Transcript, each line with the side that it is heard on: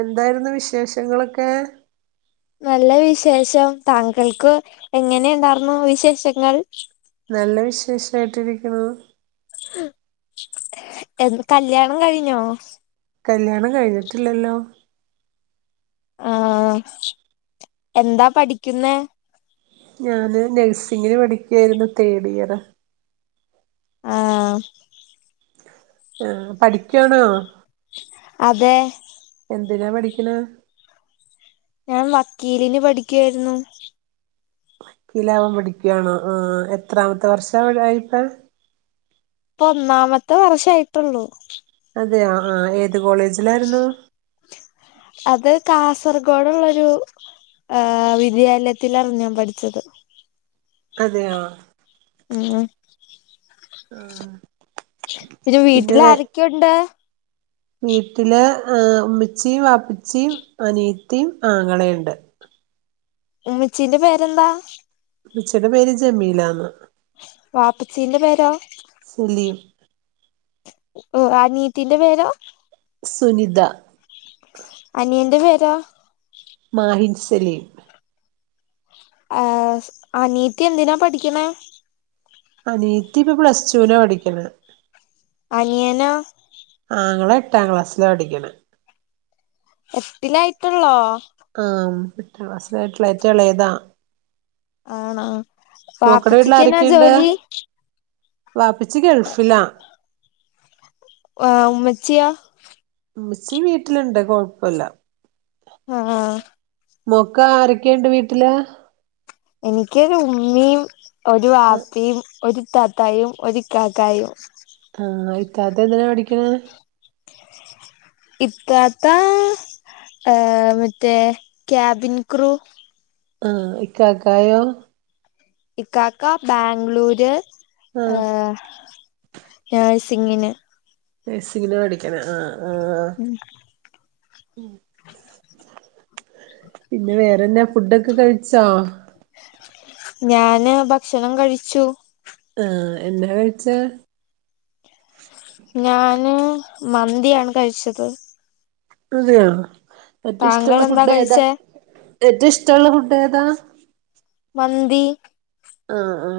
right: എന്തായിരുന്നു വിശേഷങ്ങളൊക്കെ
left: നല്ല വിശേഷം താങ്കൾക്ക് എങ്ങനെ ഉണ്ടായിന്ന വിശേഷങ്ങൾ
right: നല്ല വിശേഷായിട്ടിരിക്കുന്നു.
left: എന്ന് കല്യാണം കഴിഞ്ഞോ?.
right: കല്യാണം കഴിഞ്ഞിട്ടില്ലല്ലോ.
left: ആ എന്താ പഠിക്കുന്നേ?
right: ഞാന് നഴ്സിങ്ങിന് പഠിക്കായിരുന്നു തേർഡ് ഇയറ
left: ആഹ്‌.
right: ആ പഠിക്കുവാണോ
left: അതെ
right: എന്തിന പഠിക്കിനെ
left: ഞാൻ വക്കീലിന് പഠിക്കായിരുന്നു.
right: വക്കിലാവാൻ പടിക്കണോ ആ എത്രാമത്തെ വർഷം ആയിപ്പ
left: പ്പ ഒന്നാമത്തെ വർഷയിട്ടുള്ളൂ.
right: അതെയോ ആ ഏത് കോളേജിലായിരുന്നു.
left: അത് കാസർഗോഡ് ഉള്ളൊരു ആ വിദ്യാലയത്തിലാ ഞാൻ പഠിച്ചത്.
right: അതെയൊ
left: ഉം
right: ആഹ
left: പിന്നെ വീട്ടില ാരൊക്കെയുണ്ട്?.
right: വീട്ടില് ഉമ്മിച്ചിയും, വാപ്പിച്ചിയും, അനീത്തിയും, ആങ്ങളെയുണ്ട്.
left: ഉമ്മച്ചിന്റെ പേരെന്താ?.
right: ഉമ്മച്ചിടെ പേര് ജമീലാന്ന്.
left: വാപ്പച്ചിന്റെ പേരോ?.
right: ജലിൽ
left: ഓ അനിയത്തിന്റെ പേരോ?.
right: സുനിത.
left: അനിയന്റെ പേരോ?.
right: മാഹിൻ സലീം.
left: ആഅനീത്തി എന്തിനാ പഠിക്കണേ?.
right: ആനീയത്തി ഇപ്പൊ പ്ലസ് ടൂ നാ പഠിക്കണ്.
left: അനിയനോ
right: ആങ്ങള എട്ടാം ക്ലാസ്സില് പഠിക്കണ്.
left: എട്ടിലായിട്ടുള്ളോ?.
right: അ'ഏട്ടാക്ലാസിലെയായിട്ടുള്ളു ഏറ്റവും ഇളയതാ.
left: ആണോ?
right: മോക്കടെ വീട്ടിൽ
left: വാപ്പിച്ചിക്കെനാ
right: ആരൊക്കെയുണ്ട്
left: ജോലി.
right: വാപ്പച്ചി ഗൾഫിലാ.
left: ഓ ഉമ്മച്ചിയോ?.
right: ഉമ്മച്ചി വീട്ടിലുണ്ട് കുഴപ്പില്ല.
left: ആഹ
right: മൊൾക്കരൊക്കെയുണ്ട് വീട്ടില്.
left: എനിക്കൊരു ഉമ്മീയും ഒരു വാപ്പിയും ഒരു ത ത്തായും ഒ ഇത്തതായും.
right: ആ ഇത്താത എന്തിനാ പഠിക്കണ്.
left: ഇത്താത്ത ആ മറ്റേ ക്യാബിൻ ക്രൂ.
right: ആ ഇക്കക്കായോ?.
left: ഇക്കാക്ക ബാംഗ്ലൂര്.
right: ആഹ
left: നഴ്സിംഗിന്.
right: നഴ്സിങ്ങിന് പഠിക്കാണ, ആ ആ പിന്നെ വേറെന്നാ ഫുഡൊക്കെ കഴി േച്ചാ.
left: ഞാന് ഭക്ഷണം കഴിച്ചു.
right: ആ എന്താ കഴിച്ചേ?.
left: ഞാന് മന്തിയാണ് കഴിച്ചത്.
right: അതെയോ. ഏറ്റവും
left: താങ്കൾ
right: ഇഷ്ടമുള്ള
left: എന്താ
right: ഫുഡ് ഏതാ?
left: കഴിച്ചേ
right: ഏറ്റവും ഇഷ്ടമുള്ള ഫുഡ് ഏതാ
left: മന്തി
right: ആ ആ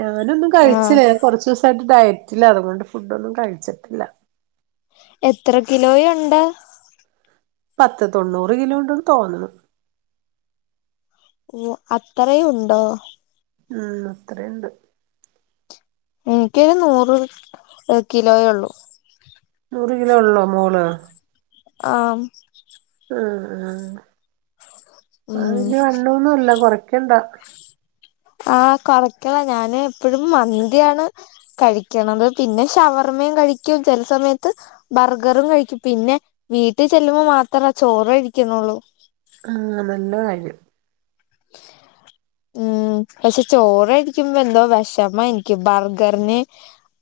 right: ഞാനൊന്നും
left: ആഹ്
right: കഴിച്ചില്ല കുറച്ച് ദിവസമായിട്ട് ഡയറ്റിലാണ് അതുകൊണ്ട് ഫുഡ് ഒന്നും കഴിച്ചിട്ടില്ല
left: എത്ര കിലോ യേഉണ്ട്
right: പത്ത് തൊണ്ണൂറ് കിലോ ഉണ്ടന്ന് തോന്നുന്നു
left: ഓ അത്രയും ഉണ്ടോ
right: ഉം അത്ര ഉണ്ട്
left: എനിക്കൊരു നൂറ് കിലോയേ ഉള്ളൂ
right: നൂറ് കിലോ ഉള്ളോ മോള്
left: ആം
right: ഉം ഉം ആ
left: ഉം
right: വല്ല്യ വണ്ണൊന്നുംല്ല കൊറക്കണ്ടാ
left: ആ കൊറക്കണം ഞാന് എപ്പഴും മന്തിയാണ് കഴിക്കണത് പിന്നെ ഷവർമ്മേം കഴിക്കും ചില സമയത്ത് ബർഗറും കഴിക്കും പിന്നെ വീട്ടിൽ ചെല്ലുമ്പോ മാത്രാ ചോറ് കഴിക്കുന്നുള്ളൂ
right: ആഹ് നല്ല കാര്യം
left: ഉം പക്ഷെ ചോറ് കയ്ക്കുമ്പോ എന്തോ വിഷമാ എനിക്ക് ബർഗറിന്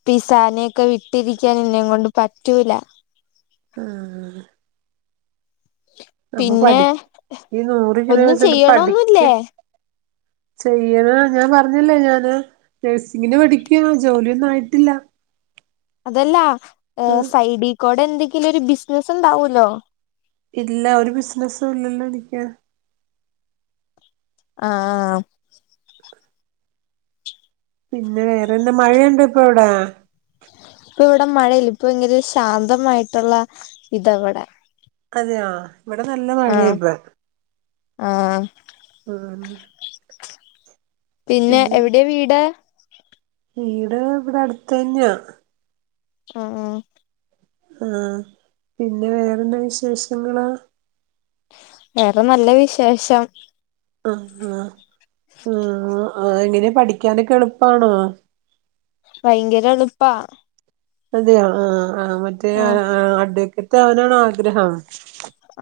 left: പിസാനെയൊക്കെ വിട്ടിരിക്കാൻ എന്നേം കൊണ്ട് പറ്റൂല
right: ആഹ് അപ്പൊ
left: പിന്നെ
right: പടി ഈ നൂറ് കിലോ
left: ഒന്നും
right: വെച്ചോണ്ട് പഠിക്ക
left: ചെയ്യണൊന്നുല്ലേ
right: ചെയ്യണം ഞാൻ പറഞ്ഞല്ലേ ഞാന് നഴ്സിങ്ങിന് പഠിക്കാണ് ജോലിയൊന്നും ആയിട്ടില്ല [inaudible]
left: അതല്ല സൈഡിക്കോടെ എന്തെങ്കിലും ഒരു ബിസിനസ് ഉണ്ടാവൂല്ലോ
right: ഇല്ല ഒരു ബിസിനസും ഇല്ലല്ലോ എനിക്ക്
left: ആഹാ ആഹാ
right: പിന്നെ വേറെന്താ മഴയുണ്ട ഇപ്പൊ അവിടെ
left: ഇപ്പം ഇവിടെ മഴയില്ല ഇപ്പൊ ഭയങ്കര ശാന്തമായിട്ടുള്ള ഇതാവിടെ
right: അതെയോ ഇവിടെ നല്ല മഴയാ
left: ആഹ്
right: ഇപ്പൾ
left: ആഹ്
right: ഉം
left: പിന്നെ
right: പിന്നെന്താ
left: എവിടേ വീട്
right: വീട് ഇവിടെ അട്ത്തെന്നെയാ
left: ആഹ് ആഹ്
right: ആഹ് പിന്നെ വേറെന്താ വിശേഷങ്ങള്
left: വേറെ നല്ല വിശേഷം
right: ആഹ് ആഹ് ആഹ് അതെങ്ങനെ പഠിക്കാനൊക്കെ എളുപ്പാണോ
left: ഭയങ്കര എളുപ്പാ
right: അതെയോ ആഹ് ആഹ് മറ്റേ ആഹ് അഡ്വക്കറ്റ് അവനാണോ ആഗ്രഹം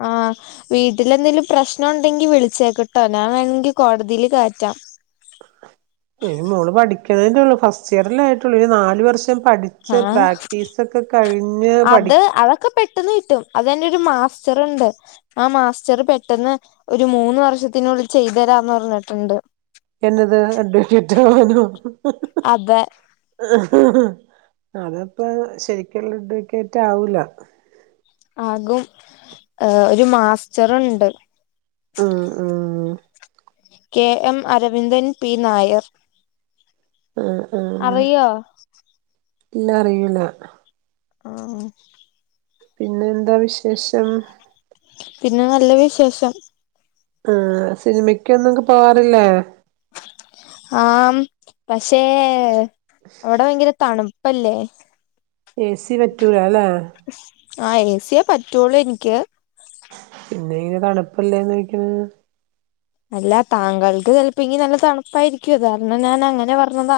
left: ആഹ് വീട്ടില് എന്തെങ്കിലും പ്രശ്നം ഉണ്ടെങ്കിൽ വിളിച്ചേക്ക്ട്ടോ ഞാൻ വേണെങ്കിൽ കോടതില് കേറ്റം
right: അയ്ന് മോള് പഠിക്ക്ണേല്ല ഒള്ളൂ ഫസ്റ്റ് ഇയര്‍ അല്ലയ ആയിട്ടുള്ളൂ ഇനി നാല് വർഷം പഠി
left: ആഹ് അത് അതൊക്കെ പെട്ടൊന്ന് കിട്ടും അതെന്റെ ഒരു മാസ്റ്ററുണ്ട് ആ മാസ്റ്റർ പെട്ടെന്ന് ഒരു മൂന്ന് വർഷത്തിനുള്ളിൽ ചെയ്തരാന്ന് പറഞ്ഞിട്ടുണ്ട്
right: എന്നത് അഡ്വക്കേറ്റ് ആവാനോ
left: അതെ
right: അതപ്പോ ശരിക്കുള്ള അഡ്വക്കേറ്റ് ആവൂല
left: ആകും ഒരു മാസ്റ്റർ ഒണ്ട്
right: ആഹ് ആഹ്
left: K M Aravindan P Nair
right: ആഹ് ആഹ്
left: അറിയോ
right: ഇല്ലാ അറിയില്ല
left: ആഹ് ഉം
right: പിന്നെന്താ വിശേഷം
left: പിന്നെ നല്ല വിശേഷം
right: ആ സിനിമക്കൊന്നുംക്കെ പോവാറില്ലേ?
left: ആം പക്ഷേ അവിടെ ഭയങ്കര തണു പ്പല്ലേ
right: ഏ സി പറ്റൂലാ ല്ലേ
left: ആ ഏ സി യേ പറ്റൂളുനിക്ക്
right: പിന്നേങ്ങനെ തണുപ്പല്ലേന് ചോയ്ക്ക്ണെ
left: അല്ലാ താങ്കൾക്ക് ചെലപ്പെങ്കി നല്ല തണുപ്പായിരിക്കും അത് കാരണം ഞാൻ അങ്ങനെ പറഞ്ഞതാ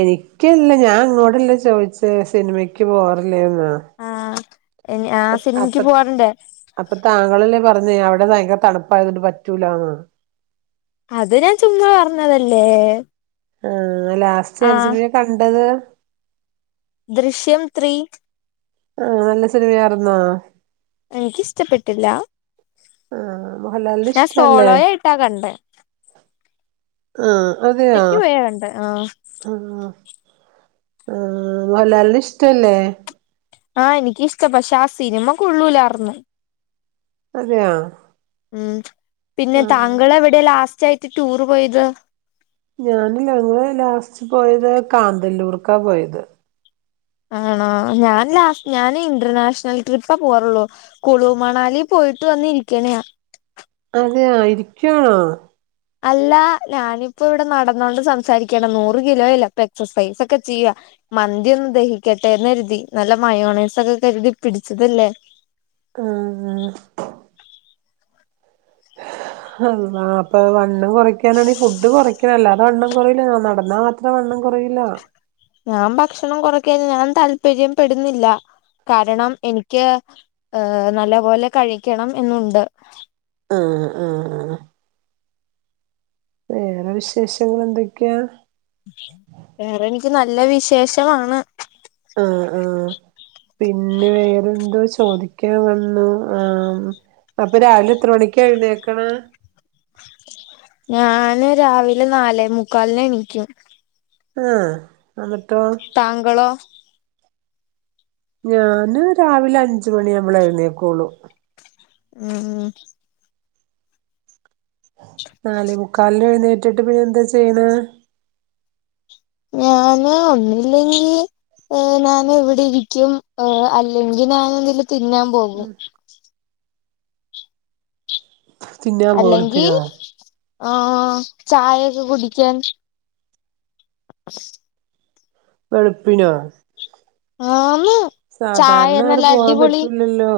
right: എനിക്കല്ല ഞാൻ അങ്ങോടല്ലെ ചോയിച്ചത് സിനിമക്ക് പോവാറില്ലേന്ന്‌
left: എഞ് ആഹ് സിനിമക്ക് പോവാറുണ്ട്
right: അപ്പത്താങ്കളല്ലേ പറഞ്ഞേ അവിടെ ഭയങ്കര തണുപ്പായതോണ്ട് പറ്റൂലാന്ന്
left: അത് നാൻ ചുമ്മാ പറഞ്ഞതല്ലേ
right: ആ ലാസ്റ്റ് ഏത്
left: ആഹ്
right: സിനിമയാ കണ്ടത്
left: ദൃശ്യം ത്രീ
right: ആഹ് നല്ല സിനിമയാരുന്നോ?
left: എനിക്കിസ്ട്ടപ്പെട്ടില്ല
right: ആഹ് മോഹൻലാലിനെ
left: ഞാൻ
right: ഇഷ്ടല്ലേ
left: സോളോയായിട്ട കണ്ടേ
right: ആ അതെയാ
left: ഒറ്റക്ക് പോയാ കണ്ടേ ആഹ്
right: ആ ആ മോഹല്ലാലിനെ ഇഷ്ട്ടല്ലേ
left: ആ എനിക്കിഷ്ട്ടപക്ഷെ ആ സിനിമ കൊള്ളൂലാർന്ന്
right: അതെയോ
left: ഉ പിന്നെ
right: ആഹ്
left: താങ്കളെവിടെ ലാസ്റ്റായിട്ട് ടൂറ് പോയത്
right: ഞാനി ഞങ്ങള് ലാസ്റ്റ് പോയത് കാന്തല്ലൂർക്കാ പോയത്
left: ആണാ ഞാൻ ലാസ്റ്റ് ഞാന് ഇന്റർനാഷണൽ ട്രിപ്പ പോറുള്ളൂ കുളു മണാലിപോയിട്ട് വന്നിരിക്കണെയാ
right: അതെയ ഇരിക്കുവാണോ
left: അല്ലാ ഞാനിപ്പൊവിടെ നടന്നോണ്ട് സംസാരിക്കാണ്‌ നൂറ് കിലോ ഇല്ലെ പ്പൊ എക്സസൈസൊക്കെ ചെയ്യാ മന്തിയൊന്ന്‌ ദഹിക്കട്ടേന്നരുതി നല്ല മയോണൈസൊക്കെ കരുതി പിടിച്ചതല്ലേ
right: ആഹ് ഹ് ള്ളാ പ്പൊ വണ്ണം കുറക്കാനാണെങ്കിഫുഡ് കുറക്കണ അല്ലാതെ വണ്ണം കുറയില നടന്നാമാത്രം വണ്ണം കുറയില്ലാ
left: ഞാമ്പക്ഷണം കൊറക്കാനി ഞാൻ താല്പര്യപ്പെടുന്നില്ല കാരണം എനിക്ക് ഇഹ്‌നല്ല പോലെ കഴിക്കണം എന്നുണ്ട്
right: ആഹ് ആഹ് ആഹ് വേറെ വിശേഷങ്ങളെന്തെക്കെയാ
left: വേറെനിക്ക് നല്ല വിശേഷവാണ്
right: ആ ആ പിന്നെ വേറെന്തോ ചോദിക്കാവന്നു ആ അപ്പരാവിലെ എത്ര മണിക്ക എഴുന്നേക്ണ
left: ഞാന് രാവിലെ നാലേ മുക്കാലിനെണീക്കും
right: ആ എന്നിട്ടോ?
left: താങ്കളോ?
right: ഞാന് രാവിലെ അഞ്ച് മണിയാവുമ്പളേ എഴുന്നേക്കൂളു
left: ആ
right: നാലേമുക്കാലിനെഴുന്നേറ്റിട്ട് പിന്നെ എന്താ ചെയ്യണേ
left: ഞാന് ഒന്നില്ലെങ്കി ഏ ഞാനിവിടെരിക്കും അല്ലെങ്കി ഞാനെന്തെങ്കിലും തിന്നാൻ പോകും
right: തിന്നാൻ പോവും
left: അല്ലെങ്കി
right: വെളുപ്പിനോ
left: ആ ചായയെക്കെ കുടിക്കാൻ
right: വെളുപ്പിനോ
left: ആന്ന് ചായ
right: സാധാരണാര് പോവാൻ പറ്റൂലല്ലോ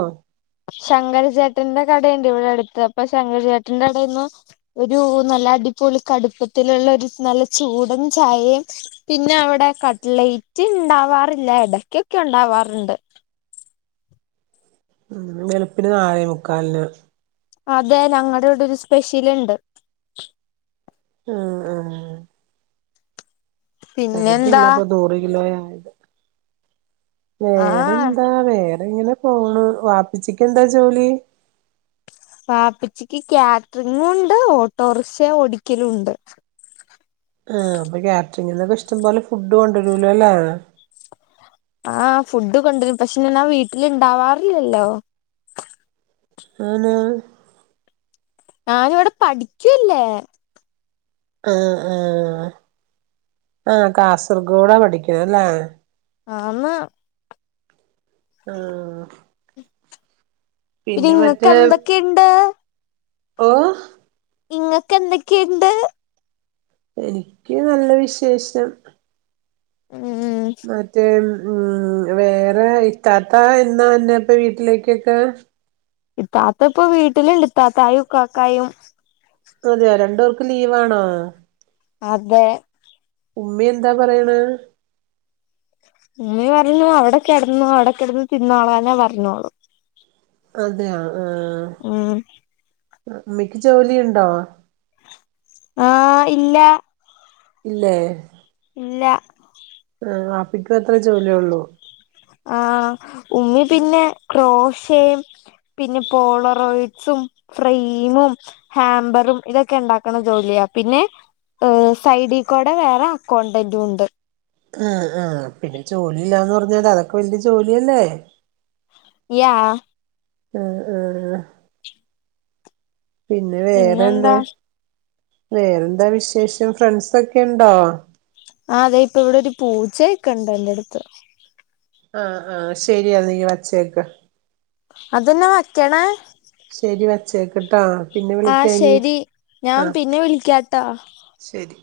left: ശങ്കരചേട്ടന്റെ കടയുണ്ട് ഇവിടെ അടുത്ത് അപ്പൊ ശങ്കരചേട്ടന്റെ കടയന്നു ഒരു നല്ല അടിപൊളി കടുപ്പത്തിലുള്ള ഒരു നല്ല ചൂടും ചായയും പിന്നെ അവിടെ കട്ലൈറ്റ് ഉണ്ടാവാറില്ല ഇടക്കൊക്കെ ഉണ്ടാവാറുണ്ട്
right: ഉം വെളുപ്പിന് നാലെ മുക്കാലിന്
left: അതെ ഞങ്ങളുടെ ഇവിടെ ഒരു സ്പെഷ്യൽ ഉണ്ട്
right: ആഹ് ആഹ്
left: പിന്നെന്താ
right: ചെറുതല്ല അപ്പൊ നൂറ് കിലോ ആത്
left: ആ
right: വേറെന്താ വേറെങ്ങനെ പോണ വാപ്പിച്ചക്ക് എന്താ ജോലി
left: പാപ്പിച്ചിക്ക് കാറ്ററിങ്ങും ഉണ്ട് ഓട്ടോറിക്ഷ ഓടിക്കലും ഉണ്ട്
right: ആ അപ്പൊ കാറ്ററിംഗങ് എന്നൊക്കെ ഇഷ്ടം പോലെ ഫുഡ് കൊണ്ടുവരുലോല്ലേ
left: ആഹ് ഫുഡ് കൊണ്ടു പക്ഷെ ഞാൻ വീട്ടിലുണ്ടാവാറില്ലല്ലോ
right: അന്ന്
left: ഞാനവിടെ പഠിക്കൂല്ലേ?
right: ആഹ് ആ ആ കാസർഗോഡാ പഠിക്കണ അല്ലേ?
left: ആന്ന്
right: ആഹ്
left: പിന്നെ ഇങ്ങക്ക് എന്തൊക്കെയിണ്ട്?
right: ഓഹ്
left: ഇങ്ങക്കെ എന്തക്കെയിണ്ട്?
right: എനിക്ക് നല്ല വിശേഷം.
left: ഉം ഉം..
right: മറ്റേ ഉം വേറെ ഇറ്റാത്ത എന്നാ എന്നന്നെപ്പ വീട്ടിലേക്കൊക്കെ?
left: ഇത്താത്ത ഇപ്പ വീട്ടിലിണ്ട് ഇത്താത്തായും ഇക്കക്കായും.
right: അതെയോ രണ്ടുപേർക്ക് ലീവ്ണോ?
left: അതെ.
right: ഉമ്മി എന്താ പറയണ്?
left: ഉമ്മീ പറഞ്ഞു അവിടെ കെടന്നോ അവിടെ കെടന്ന് തിന്നോളാനേ പറഞ്ഞോളു.
right: അതെയോ? ആഹ്
left: ഉം
right: ഉമ്മക്ക് ജോലി ഉണ്ടോ?
left: ആഹ് ഇല്ല.
right: ഇല്ലേ?
left: ഇല്ല.
right: ആഹ് വപ്പിക്കാത്രേ ജോലി ഉള്ളൂ?
left: ആഹ് ഉമ്മി പിന്നെ ക്രോസ് പിന്നെ പോളറോയിഡ്സും ഫ്രെമും. ഹാമ്പറും ഇതൊക്കെ ഉണ്ടാക്കണ ജോലിയാ പിന്നെ ഹ് സൈഡി കോടെ വേറെ അക്കൗണ്ടന്റും ഉണ്ട്.
right: ആഹ് ആഹ് പിന്നെ ജോലി ഇല്ലാന്ന് പറഞ്ഞാല് അതൊക്കെ വലിയ ജോലിയല്ലേ?
left: യാ..
right: ആഹ് ആഹ്.. ആഹ്. പിന്നെ വേറെന്നെ
left: പിന്നെന്താ
right: വേറെന്താ വിശേഷം ഫ്രണ്ട്സൊക്കെണ്ടോ?
left: ആഹ് അതെ ഇപ്പ ഇവിടെ ഒരു പൂജയൊക്കെ ഇണ്ട് ഐന്റടുത്ത്
right: ആഹ് ആഹ് ശരിയാ നീ വച്ചേക്ക്.
left: അതേന്ന വയ്ക്കണേ?
right: ശരി വച്ചേക്കട്ടാ.
left: ആഹ് ശെരി ഞാൻ പിന്നെ വിളിക്കാട്ടോ?
right: ശരി.